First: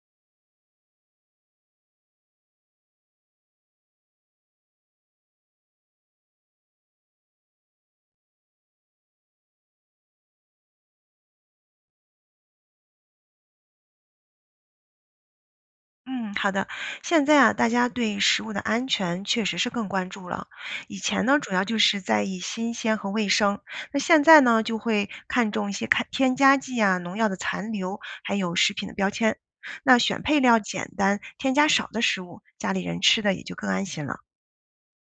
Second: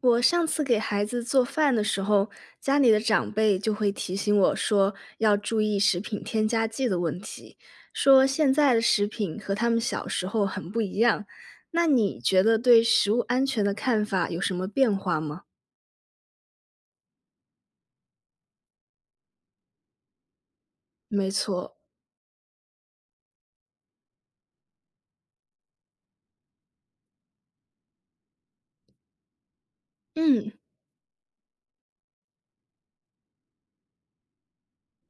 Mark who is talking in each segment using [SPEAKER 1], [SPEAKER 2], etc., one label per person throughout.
[SPEAKER 1] 我上次给孩子做饭的时候，家里的长辈就会提醒我说要注意食品添加剂的问题，说现在的食品和他们小时候很不一样。那你觉得对食物安全的看法有什么变化吗？
[SPEAKER 2] 嗯，好的。现在啊，大家对食物的安全确实是更关注了。以前
[SPEAKER 1] 没
[SPEAKER 2] 呢，主要
[SPEAKER 1] 错。
[SPEAKER 2] 就是在意新鲜和卫生，那现在呢，就会看重一些看添加剂啊、农药的残留，还有食品的标签。那选配
[SPEAKER 1] 嗯
[SPEAKER 2] 料简单、添加少的食物，家里人吃的也就更安心了。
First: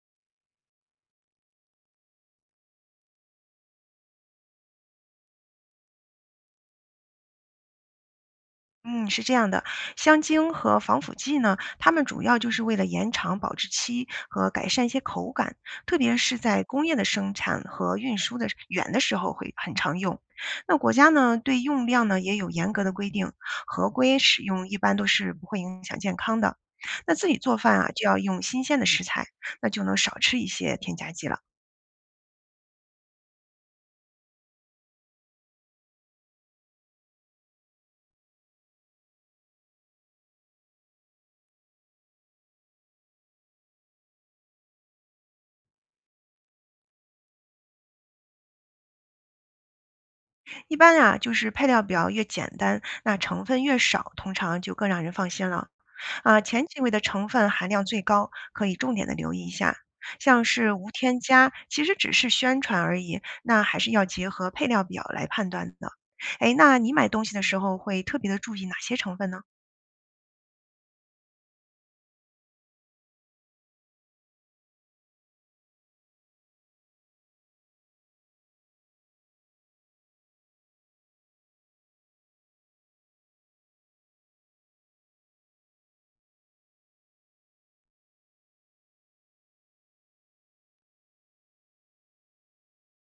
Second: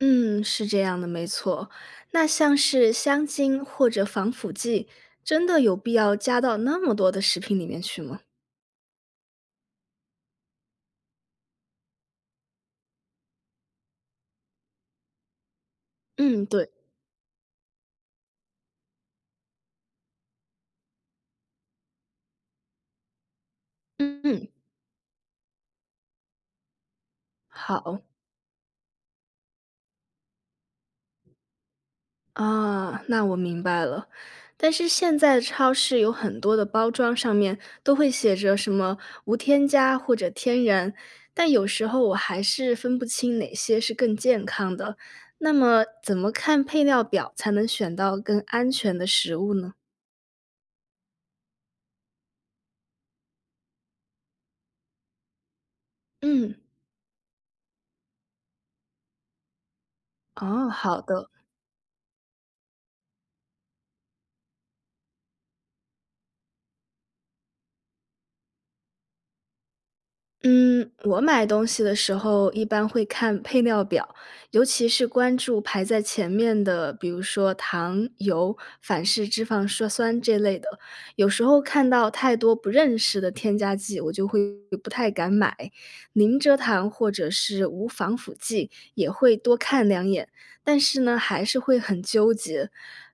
[SPEAKER 1] 嗯，是这样的，没错。那像是香精或者防腐剂，真的有必要加到那么多的食品里面去吗？
[SPEAKER 2] 嗯，是这样的，香精和防腐剂呢，它们主要就是为了延长保质期和改善一些口感，特别是
[SPEAKER 1] 嗯，
[SPEAKER 2] 在
[SPEAKER 1] 对。
[SPEAKER 2] 工业的生产和运输的远的时候会很常用。那国家呢，对用量呢也有严格的规定，合规
[SPEAKER 1] 嗯
[SPEAKER 2] 使
[SPEAKER 1] 嗯，
[SPEAKER 2] 用一般都是不会影响健康的。那自己做饭啊，
[SPEAKER 1] 好。
[SPEAKER 2] 就要用新鲜的食材，那就能少吃一些添加剂了。
[SPEAKER 1] 啊，那我明白了。但是现在的超市有很多的包装上面都会写着什么无添加或者天然，但有时候我还是分不清哪些是更健康的。那么怎么看配料表才能选到更安全的食物呢？
[SPEAKER 2] 一般啊，就是配料表越简单，那成分越少，通常就更让人放心了。啊，
[SPEAKER 1] 嗯。
[SPEAKER 2] 前几位的成分含量最高，可以重点的留意一下。像
[SPEAKER 1] 哦，
[SPEAKER 2] 是无
[SPEAKER 1] 好
[SPEAKER 2] 添
[SPEAKER 1] 的。
[SPEAKER 2] 加，其实只是宣传而已，那还是要结合配料表来判断的。哎，那你买东西的时候会特别的注意哪些成分呢？
[SPEAKER 1] 嗯，我买东西的时候一般会看配料表，尤其是关注排在前面的，比如说糖、油、反式脂肪酸酸这类的。有时候看到太多不认识的添加剂，我就会不太敢买。零蔗糖或者是无防腐剂也会多看两眼，但是呢，还是会很纠结。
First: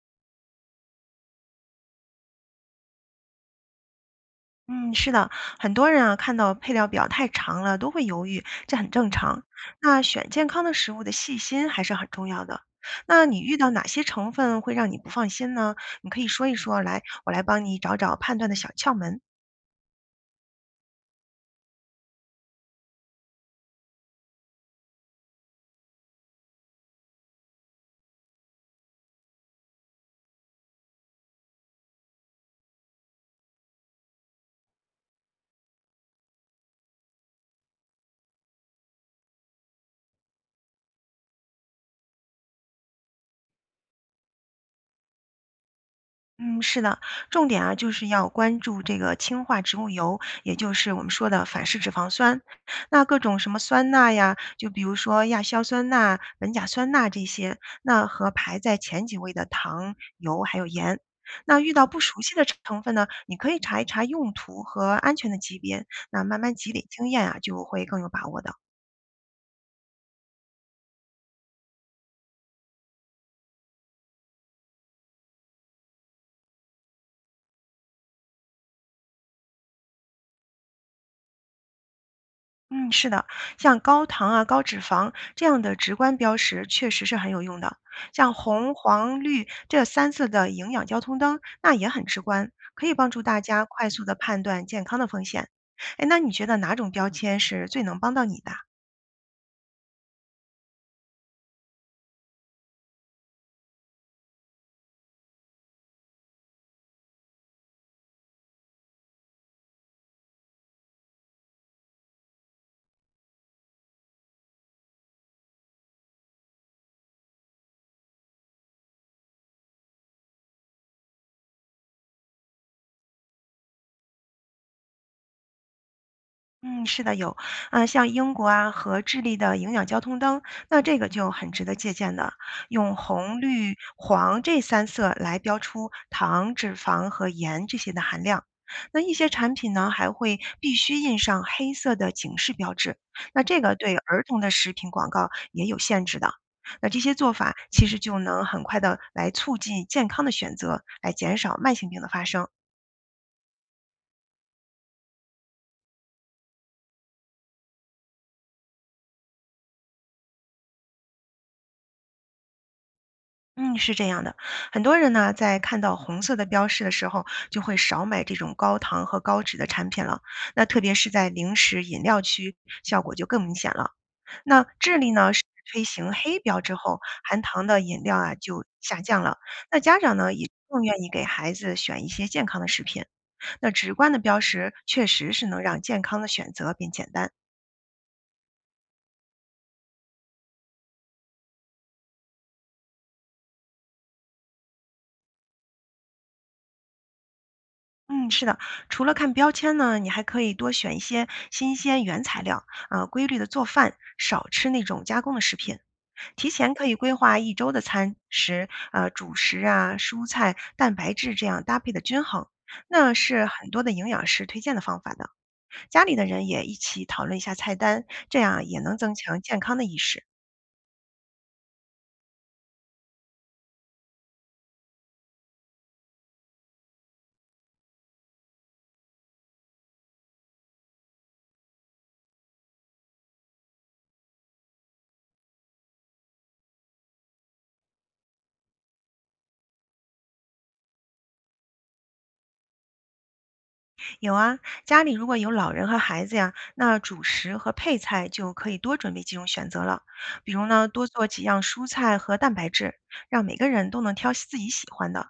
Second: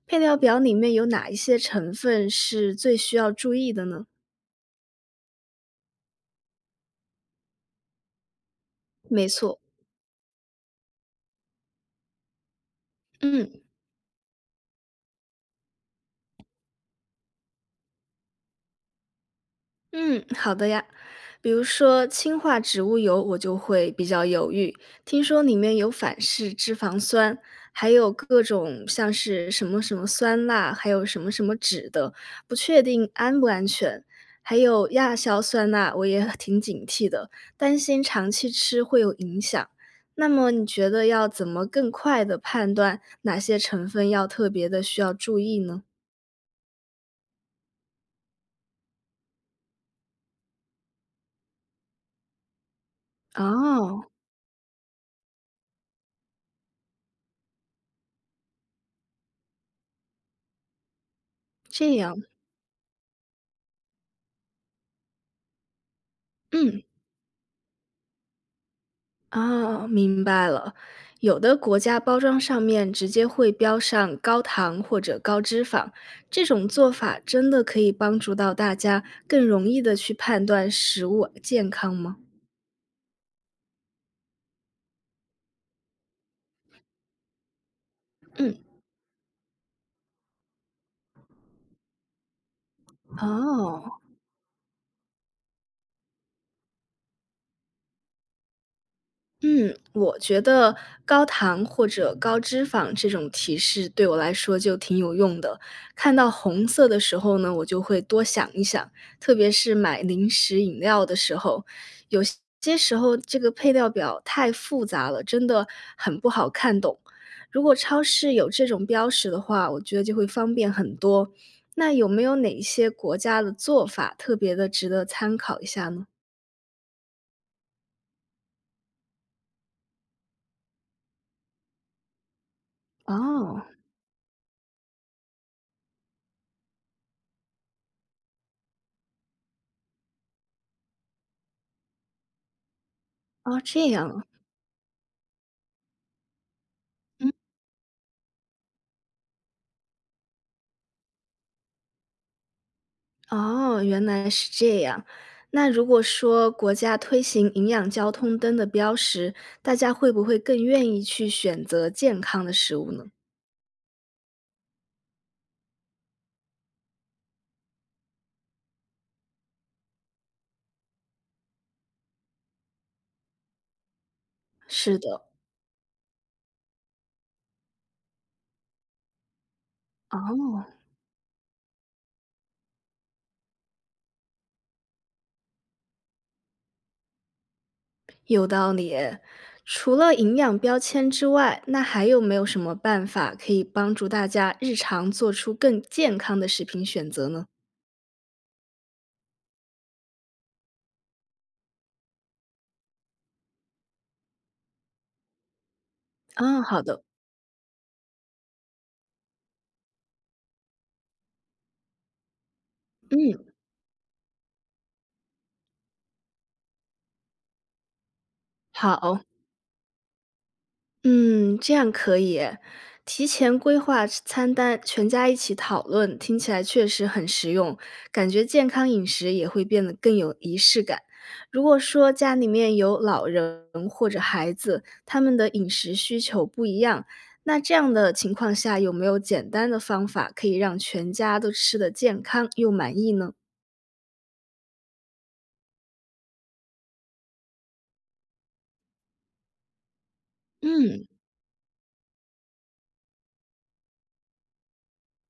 [SPEAKER 1] 配料表里面有哪一些成分是最需要注意的呢？
[SPEAKER 2] 嗯，是的，很多人啊看到配料表太长了都会犹豫，这很正
[SPEAKER 1] 没
[SPEAKER 2] 常。
[SPEAKER 1] 错。
[SPEAKER 2] 那选健康的食物的细心还是很重要的。那你遇
[SPEAKER 1] 嗯。
[SPEAKER 2] 到哪些成分会让你不放心呢？你可以说一说来，我来帮你找找判断的小窍门。
[SPEAKER 1] 嗯，好的呀。比如说氢化植物油，我就会比较犹豫。听说里面有反式脂肪酸，还有各种像是什么什么酸钠，还有什么什么酯的，不确定安不安全。还有亚硝酸钠，我也挺警惕的，担心长期吃会有影响。那么你觉得要怎么更快的判断哪些成分要特别的需要注意呢？
[SPEAKER 2] 嗯，是的，重点啊，就是要关注这个氢化植物油，也就是我们说的反式脂肪酸。那各种什么酸
[SPEAKER 1] 哦，
[SPEAKER 2] 钠呀，就比如说亚硝酸钠、苯甲酸钠这些，那和排在前几位的糖、油还有盐。那遇到
[SPEAKER 1] 这
[SPEAKER 2] 不熟
[SPEAKER 1] 样。
[SPEAKER 2] 悉的成分呢，你可以查一查用途和安全的级别，那慢慢积
[SPEAKER 1] 嗯。
[SPEAKER 2] 累经验啊，就会更有把握的。
[SPEAKER 1] 哦，明白了。有的国家包装上面直接会标上高糖或者高脂肪，这种做法真的可以帮助到大家更容易的去判断食物健康吗？
[SPEAKER 2] 嗯，是的，像高糖啊、高脂肪这样的直观标识，确实是很有用的。像
[SPEAKER 1] 嗯。
[SPEAKER 2] 红、黄、绿这三色的营养交通灯，那也很直观，可以帮助大家快
[SPEAKER 1] 哦。
[SPEAKER 2] 速的判断健康的风险。哎，那你觉得哪种标签是最能帮到你的啊？
[SPEAKER 1] 嗯，我觉得高糖或者高脂肪这种提示对我来说就挺有用的。看到红色的时候呢，我就会多想一想，特别是买零食饮料的时候，有些时候这个配料表太复杂了，真的很不好看懂。如果超市有这种标识的话，我觉得就会方便很多。那有没有哪一些国家的做法特别的值得参考一下呢？
[SPEAKER 2] 嗯，是的，有，像英国啊和智利的营养交通灯，那这个就很值得借鉴的。用红、
[SPEAKER 1] 哦。
[SPEAKER 2] 绿、黄这三色来标出糖、脂肪和盐这些的含量。那一些产品呢，还会必须印上黑色的警示标志。那
[SPEAKER 1] 哦，
[SPEAKER 2] 这个
[SPEAKER 1] 这
[SPEAKER 2] 对
[SPEAKER 1] 样
[SPEAKER 2] 儿
[SPEAKER 1] 啊。
[SPEAKER 2] 童的食品广告也有限制的。那这些做法其实就能很快的来促进健康的选择，来减少慢性病的发生。
[SPEAKER 1] 哦，原来是这样。那如果说国家推行营养交通灯的标识，大家会不会更愿意去选择健康的食物呢？
[SPEAKER 2] 嗯，是这样的，很多人呢在看到红色的标识的时候，就会少买这种高糖和高脂的产品了。那特别是在零食、饮料区，效果就更明显了。那
[SPEAKER 1] 是
[SPEAKER 2] 智利
[SPEAKER 1] 的。
[SPEAKER 2] 呢是推行黑标之后，含糖的饮料啊就下降了。那家长呢也
[SPEAKER 1] 哦，
[SPEAKER 2] 更愿意给孩子选一些健康的食品。那直观的标识确实是能让健康的选择变简单。
[SPEAKER 1] 有道理诶。除了营养标签之外，那还有没有什么办法可以帮助大家日常做出更健康的食品选择呢？
[SPEAKER 2] 嗯，是的，除了看标签呢，你还可以多选一些新鲜原材料，规律的做饭，少吃那种加工的食品。提
[SPEAKER 1] 啊，
[SPEAKER 2] 前
[SPEAKER 1] 好
[SPEAKER 2] 可以
[SPEAKER 1] 的。
[SPEAKER 2] 规划一周的餐食，主食啊、蔬菜、蛋白质这样搭配的均衡，那
[SPEAKER 1] 嗯，
[SPEAKER 2] 是很多的营养师推荐的方法的。家里的人也一起讨论一下菜单，这样也能增
[SPEAKER 1] 好。
[SPEAKER 2] 强健康的意识。
[SPEAKER 1] 嗯，这样可以耶。提前规划吃餐单，全家一起讨论，听起来确实很实用，感觉健康饮食也会变得更有仪式感。如果说家里面有老人或者孩子，他们的饮食需求不一样，那这样的情况下，有没有简单的方法可以让全家都吃得健康又满意呢？
[SPEAKER 2] 有啊，家里如果有老人和孩子呀，那主食和配菜就可以多准备几种选择了。比如呢，多
[SPEAKER 1] 嗯，
[SPEAKER 2] 做几样蔬菜和蛋白质，让每个人都能挑自己喜欢的。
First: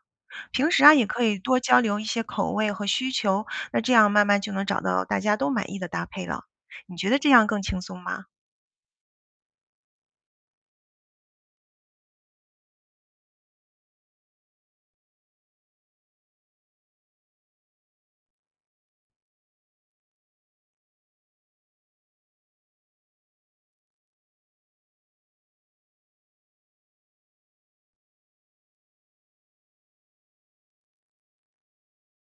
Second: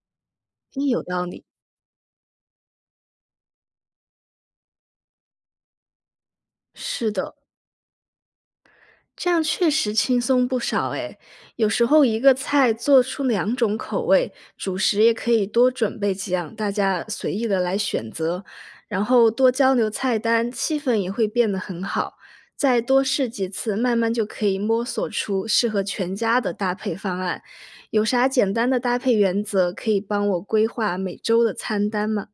[SPEAKER 2] 平时
[SPEAKER 1] 真
[SPEAKER 2] 啊，
[SPEAKER 1] 有
[SPEAKER 2] 也可
[SPEAKER 1] 道
[SPEAKER 2] 以
[SPEAKER 1] 理。
[SPEAKER 2] 多交流一些口味和需求，那这样慢慢就能找到大家都满意的搭配了。你觉
[SPEAKER 1] 是
[SPEAKER 2] 得这
[SPEAKER 1] 的。
[SPEAKER 2] 样更轻松吗？
[SPEAKER 1] 这样确实轻松不少诶，有时候一个菜做出两种口味，主食也可以多准备几样，大家随意的来选择，然后多交流菜单，气氛也会变得很好。再多试几次，慢慢就可以摸索出适合全家的搭配方案。有啥简单的搭配原则可以帮我规划每周的餐单吗？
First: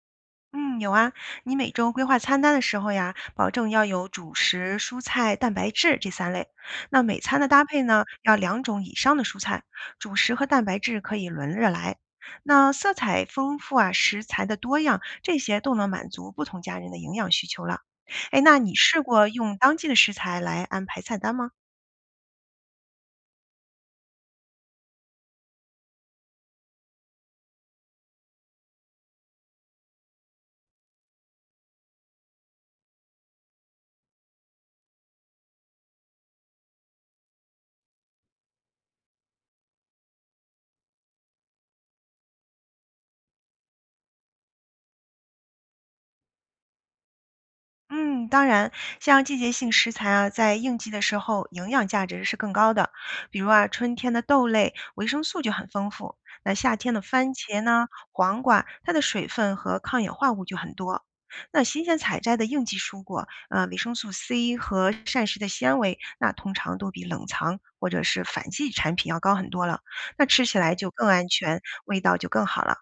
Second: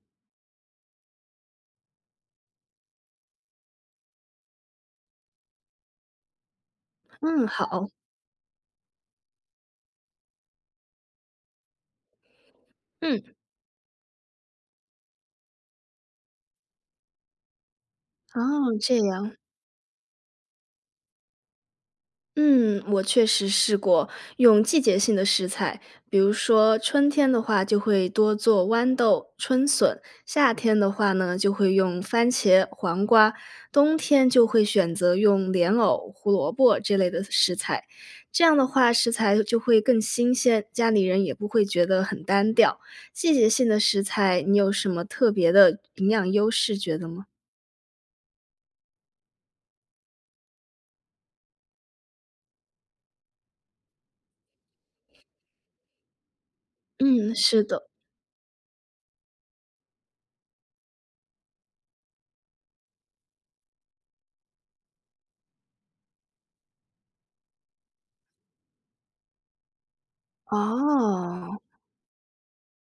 [SPEAKER 2] 嗯，有啊，你每周规划餐单的时候呀，保证要有主食、蔬菜、蛋白质这三类。那每餐的
[SPEAKER 1] 嗯，
[SPEAKER 2] 搭配
[SPEAKER 1] 好。
[SPEAKER 2] 呢，要两种以上的蔬菜，主食和蛋白质可以轮着来。那色彩
[SPEAKER 1] 嗯。
[SPEAKER 2] 丰富啊，食材的多样，这些都能满足不同家人的营养需求了。哎，那你
[SPEAKER 1] 哦，这
[SPEAKER 2] 试过
[SPEAKER 1] 样。
[SPEAKER 2] 用当季的食材来安排菜单吗？
[SPEAKER 1] 嗯，我确实试过用季节性的食材，比如说春天的话就会多做豌豆、春笋，夏天的话呢就会用番茄、黄瓜，冬天就会选择用莲藕、胡萝卜这类的食材。这样的话，食材就会更新鲜，家里人也不会觉得很单调。季节性的食材，你有什么特别的营养优势觉得吗？
[SPEAKER 2] 嗯，当然，像季节性食材啊，在应季的时候，营养价值是更高的。比如啊，春天的豆类维生素就很丰富，那夏天的番
[SPEAKER 1] 嗯，
[SPEAKER 2] 茄
[SPEAKER 1] 是
[SPEAKER 2] 呢、
[SPEAKER 1] 的。
[SPEAKER 2] 黄瓜，它的水分和抗氧化物就很多。那新鲜采摘的应季蔬果，维生素 C 和膳食的纤维，那通常都比冷藏或者是反季产品要高很多了。那吃起来就更安
[SPEAKER 1] 哦。
[SPEAKER 2] 全，味道就更好了。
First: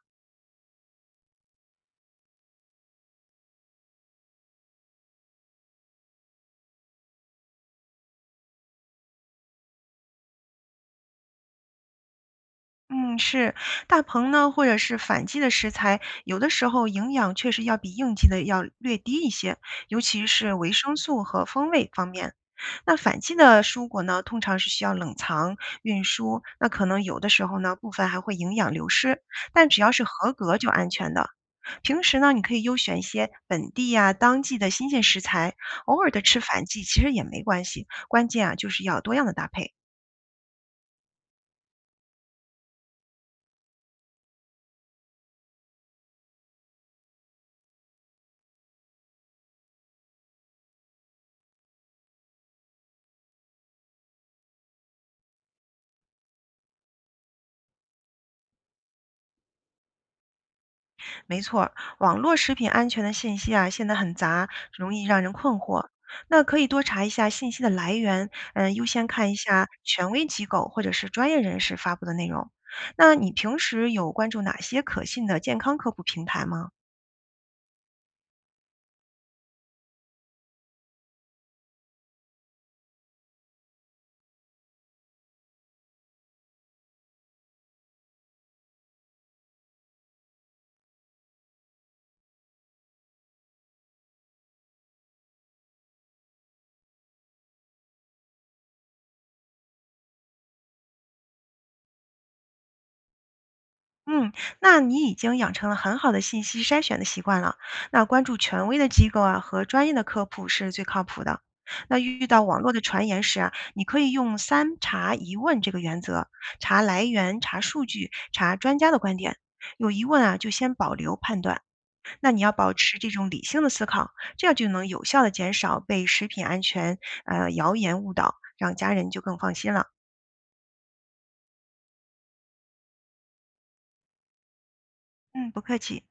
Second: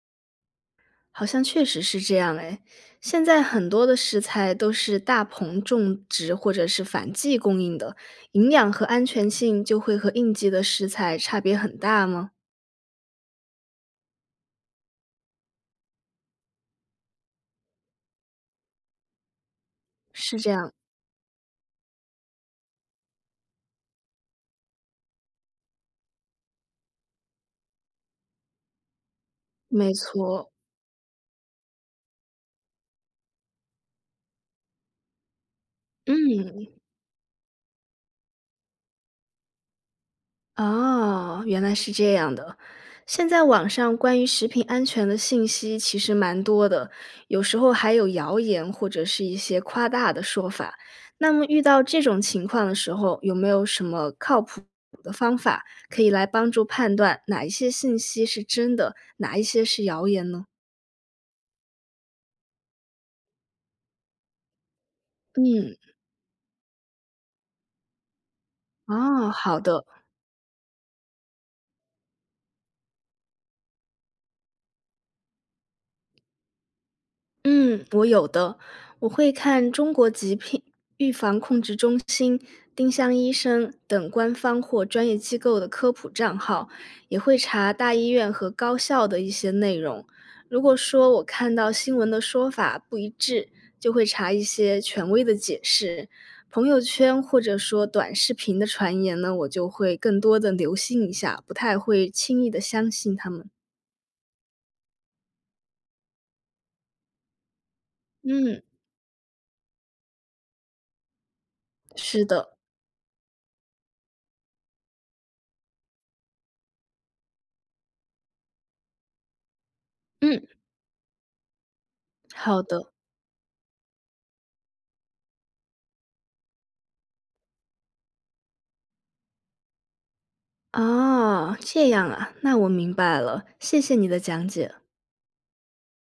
[SPEAKER 1] 好像确实是这样哎，现在很多的食材都是大棚种植或者是反季供应的，营养和安全性就会和应季的食材差别很大吗？
[SPEAKER 2] 嗯，是，大棚呢，或者是反季的食材，有的时候营养确实要比应季的要略低一些，尤其
[SPEAKER 1] 是这
[SPEAKER 2] 是维
[SPEAKER 1] 样。
[SPEAKER 2] 生素和风味方面。那反季的蔬果呢，通常是需要冷藏、运输，那可能有的时候呢，部分还会营养流失，但只要
[SPEAKER 1] 没
[SPEAKER 2] 是合
[SPEAKER 1] 错。
[SPEAKER 2] 格就安全的。平时呢，你可以优选一些本地呀、当季的新鲜食材，偶尔的吃反
[SPEAKER 1] 嗯。
[SPEAKER 2] 季其实也没关系，关键啊就是要多样的搭配。
[SPEAKER 1] 哦，原来是这样的。现在网上关于食品安全的信息其实蛮多的，有时候还有谣言或者是一些夸大的说法。那么遇到这种情况的时候，有没有什么靠谱的方法可以来帮助判断哪一些信息是真的，哪一些是谣言呢？
[SPEAKER 2] 没错。网络食品安全的信息啊，现在很杂，容易让人困
[SPEAKER 1] 嗯。
[SPEAKER 2] 惑。那可以多查一下信息的来源，嗯，优先看
[SPEAKER 1] 哦，
[SPEAKER 2] 一
[SPEAKER 1] 好
[SPEAKER 2] 下
[SPEAKER 1] 的。
[SPEAKER 2] 权威机构或者是专业人士发布的内容。那你平时有关注哪些可信的健康科普平台吗？
[SPEAKER 1] 嗯，我有的，我会看中国疾病预防控制中心、丁香医生等官方或专业机构的科普账号，也会查大医院和高校的一些内容。如果说我看到新闻的说法不一致，就会查一些权威的解释。朋友圈或者说短视频的传言呢，我就会更多的留心一下，不太会轻易的相信他们。
[SPEAKER 2] 嗯，那你已经养成了很好的信息筛选的习惯了。那关注
[SPEAKER 1] 嗯，
[SPEAKER 2] 权威的机构啊和专业的科普是最靠谱的。那
[SPEAKER 1] 是
[SPEAKER 2] 遇到
[SPEAKER 1] 的。
[SPEAKER 2] 网络的传言时啊，你可以用三查一问这个原则，查来源、查数据、查专家的观点。有疑问啊，
[SPEAKER 1] 嗯，
[SPEAKER 2] 就先保留判断。那你要
[SPEAKER 1] 好
[SPEAKER 2] 保
[SPEAKER 1] 的。
[SPEAKER 2] 持这种理性的思考，这样就能有效的减少被食品安全谣言误导，让家人就更放心了。
[SPEAKER 1] 哦，这样啊，那我明白了，谢谢你的讲解。
[SPEAKER 2] 嗯，不客气。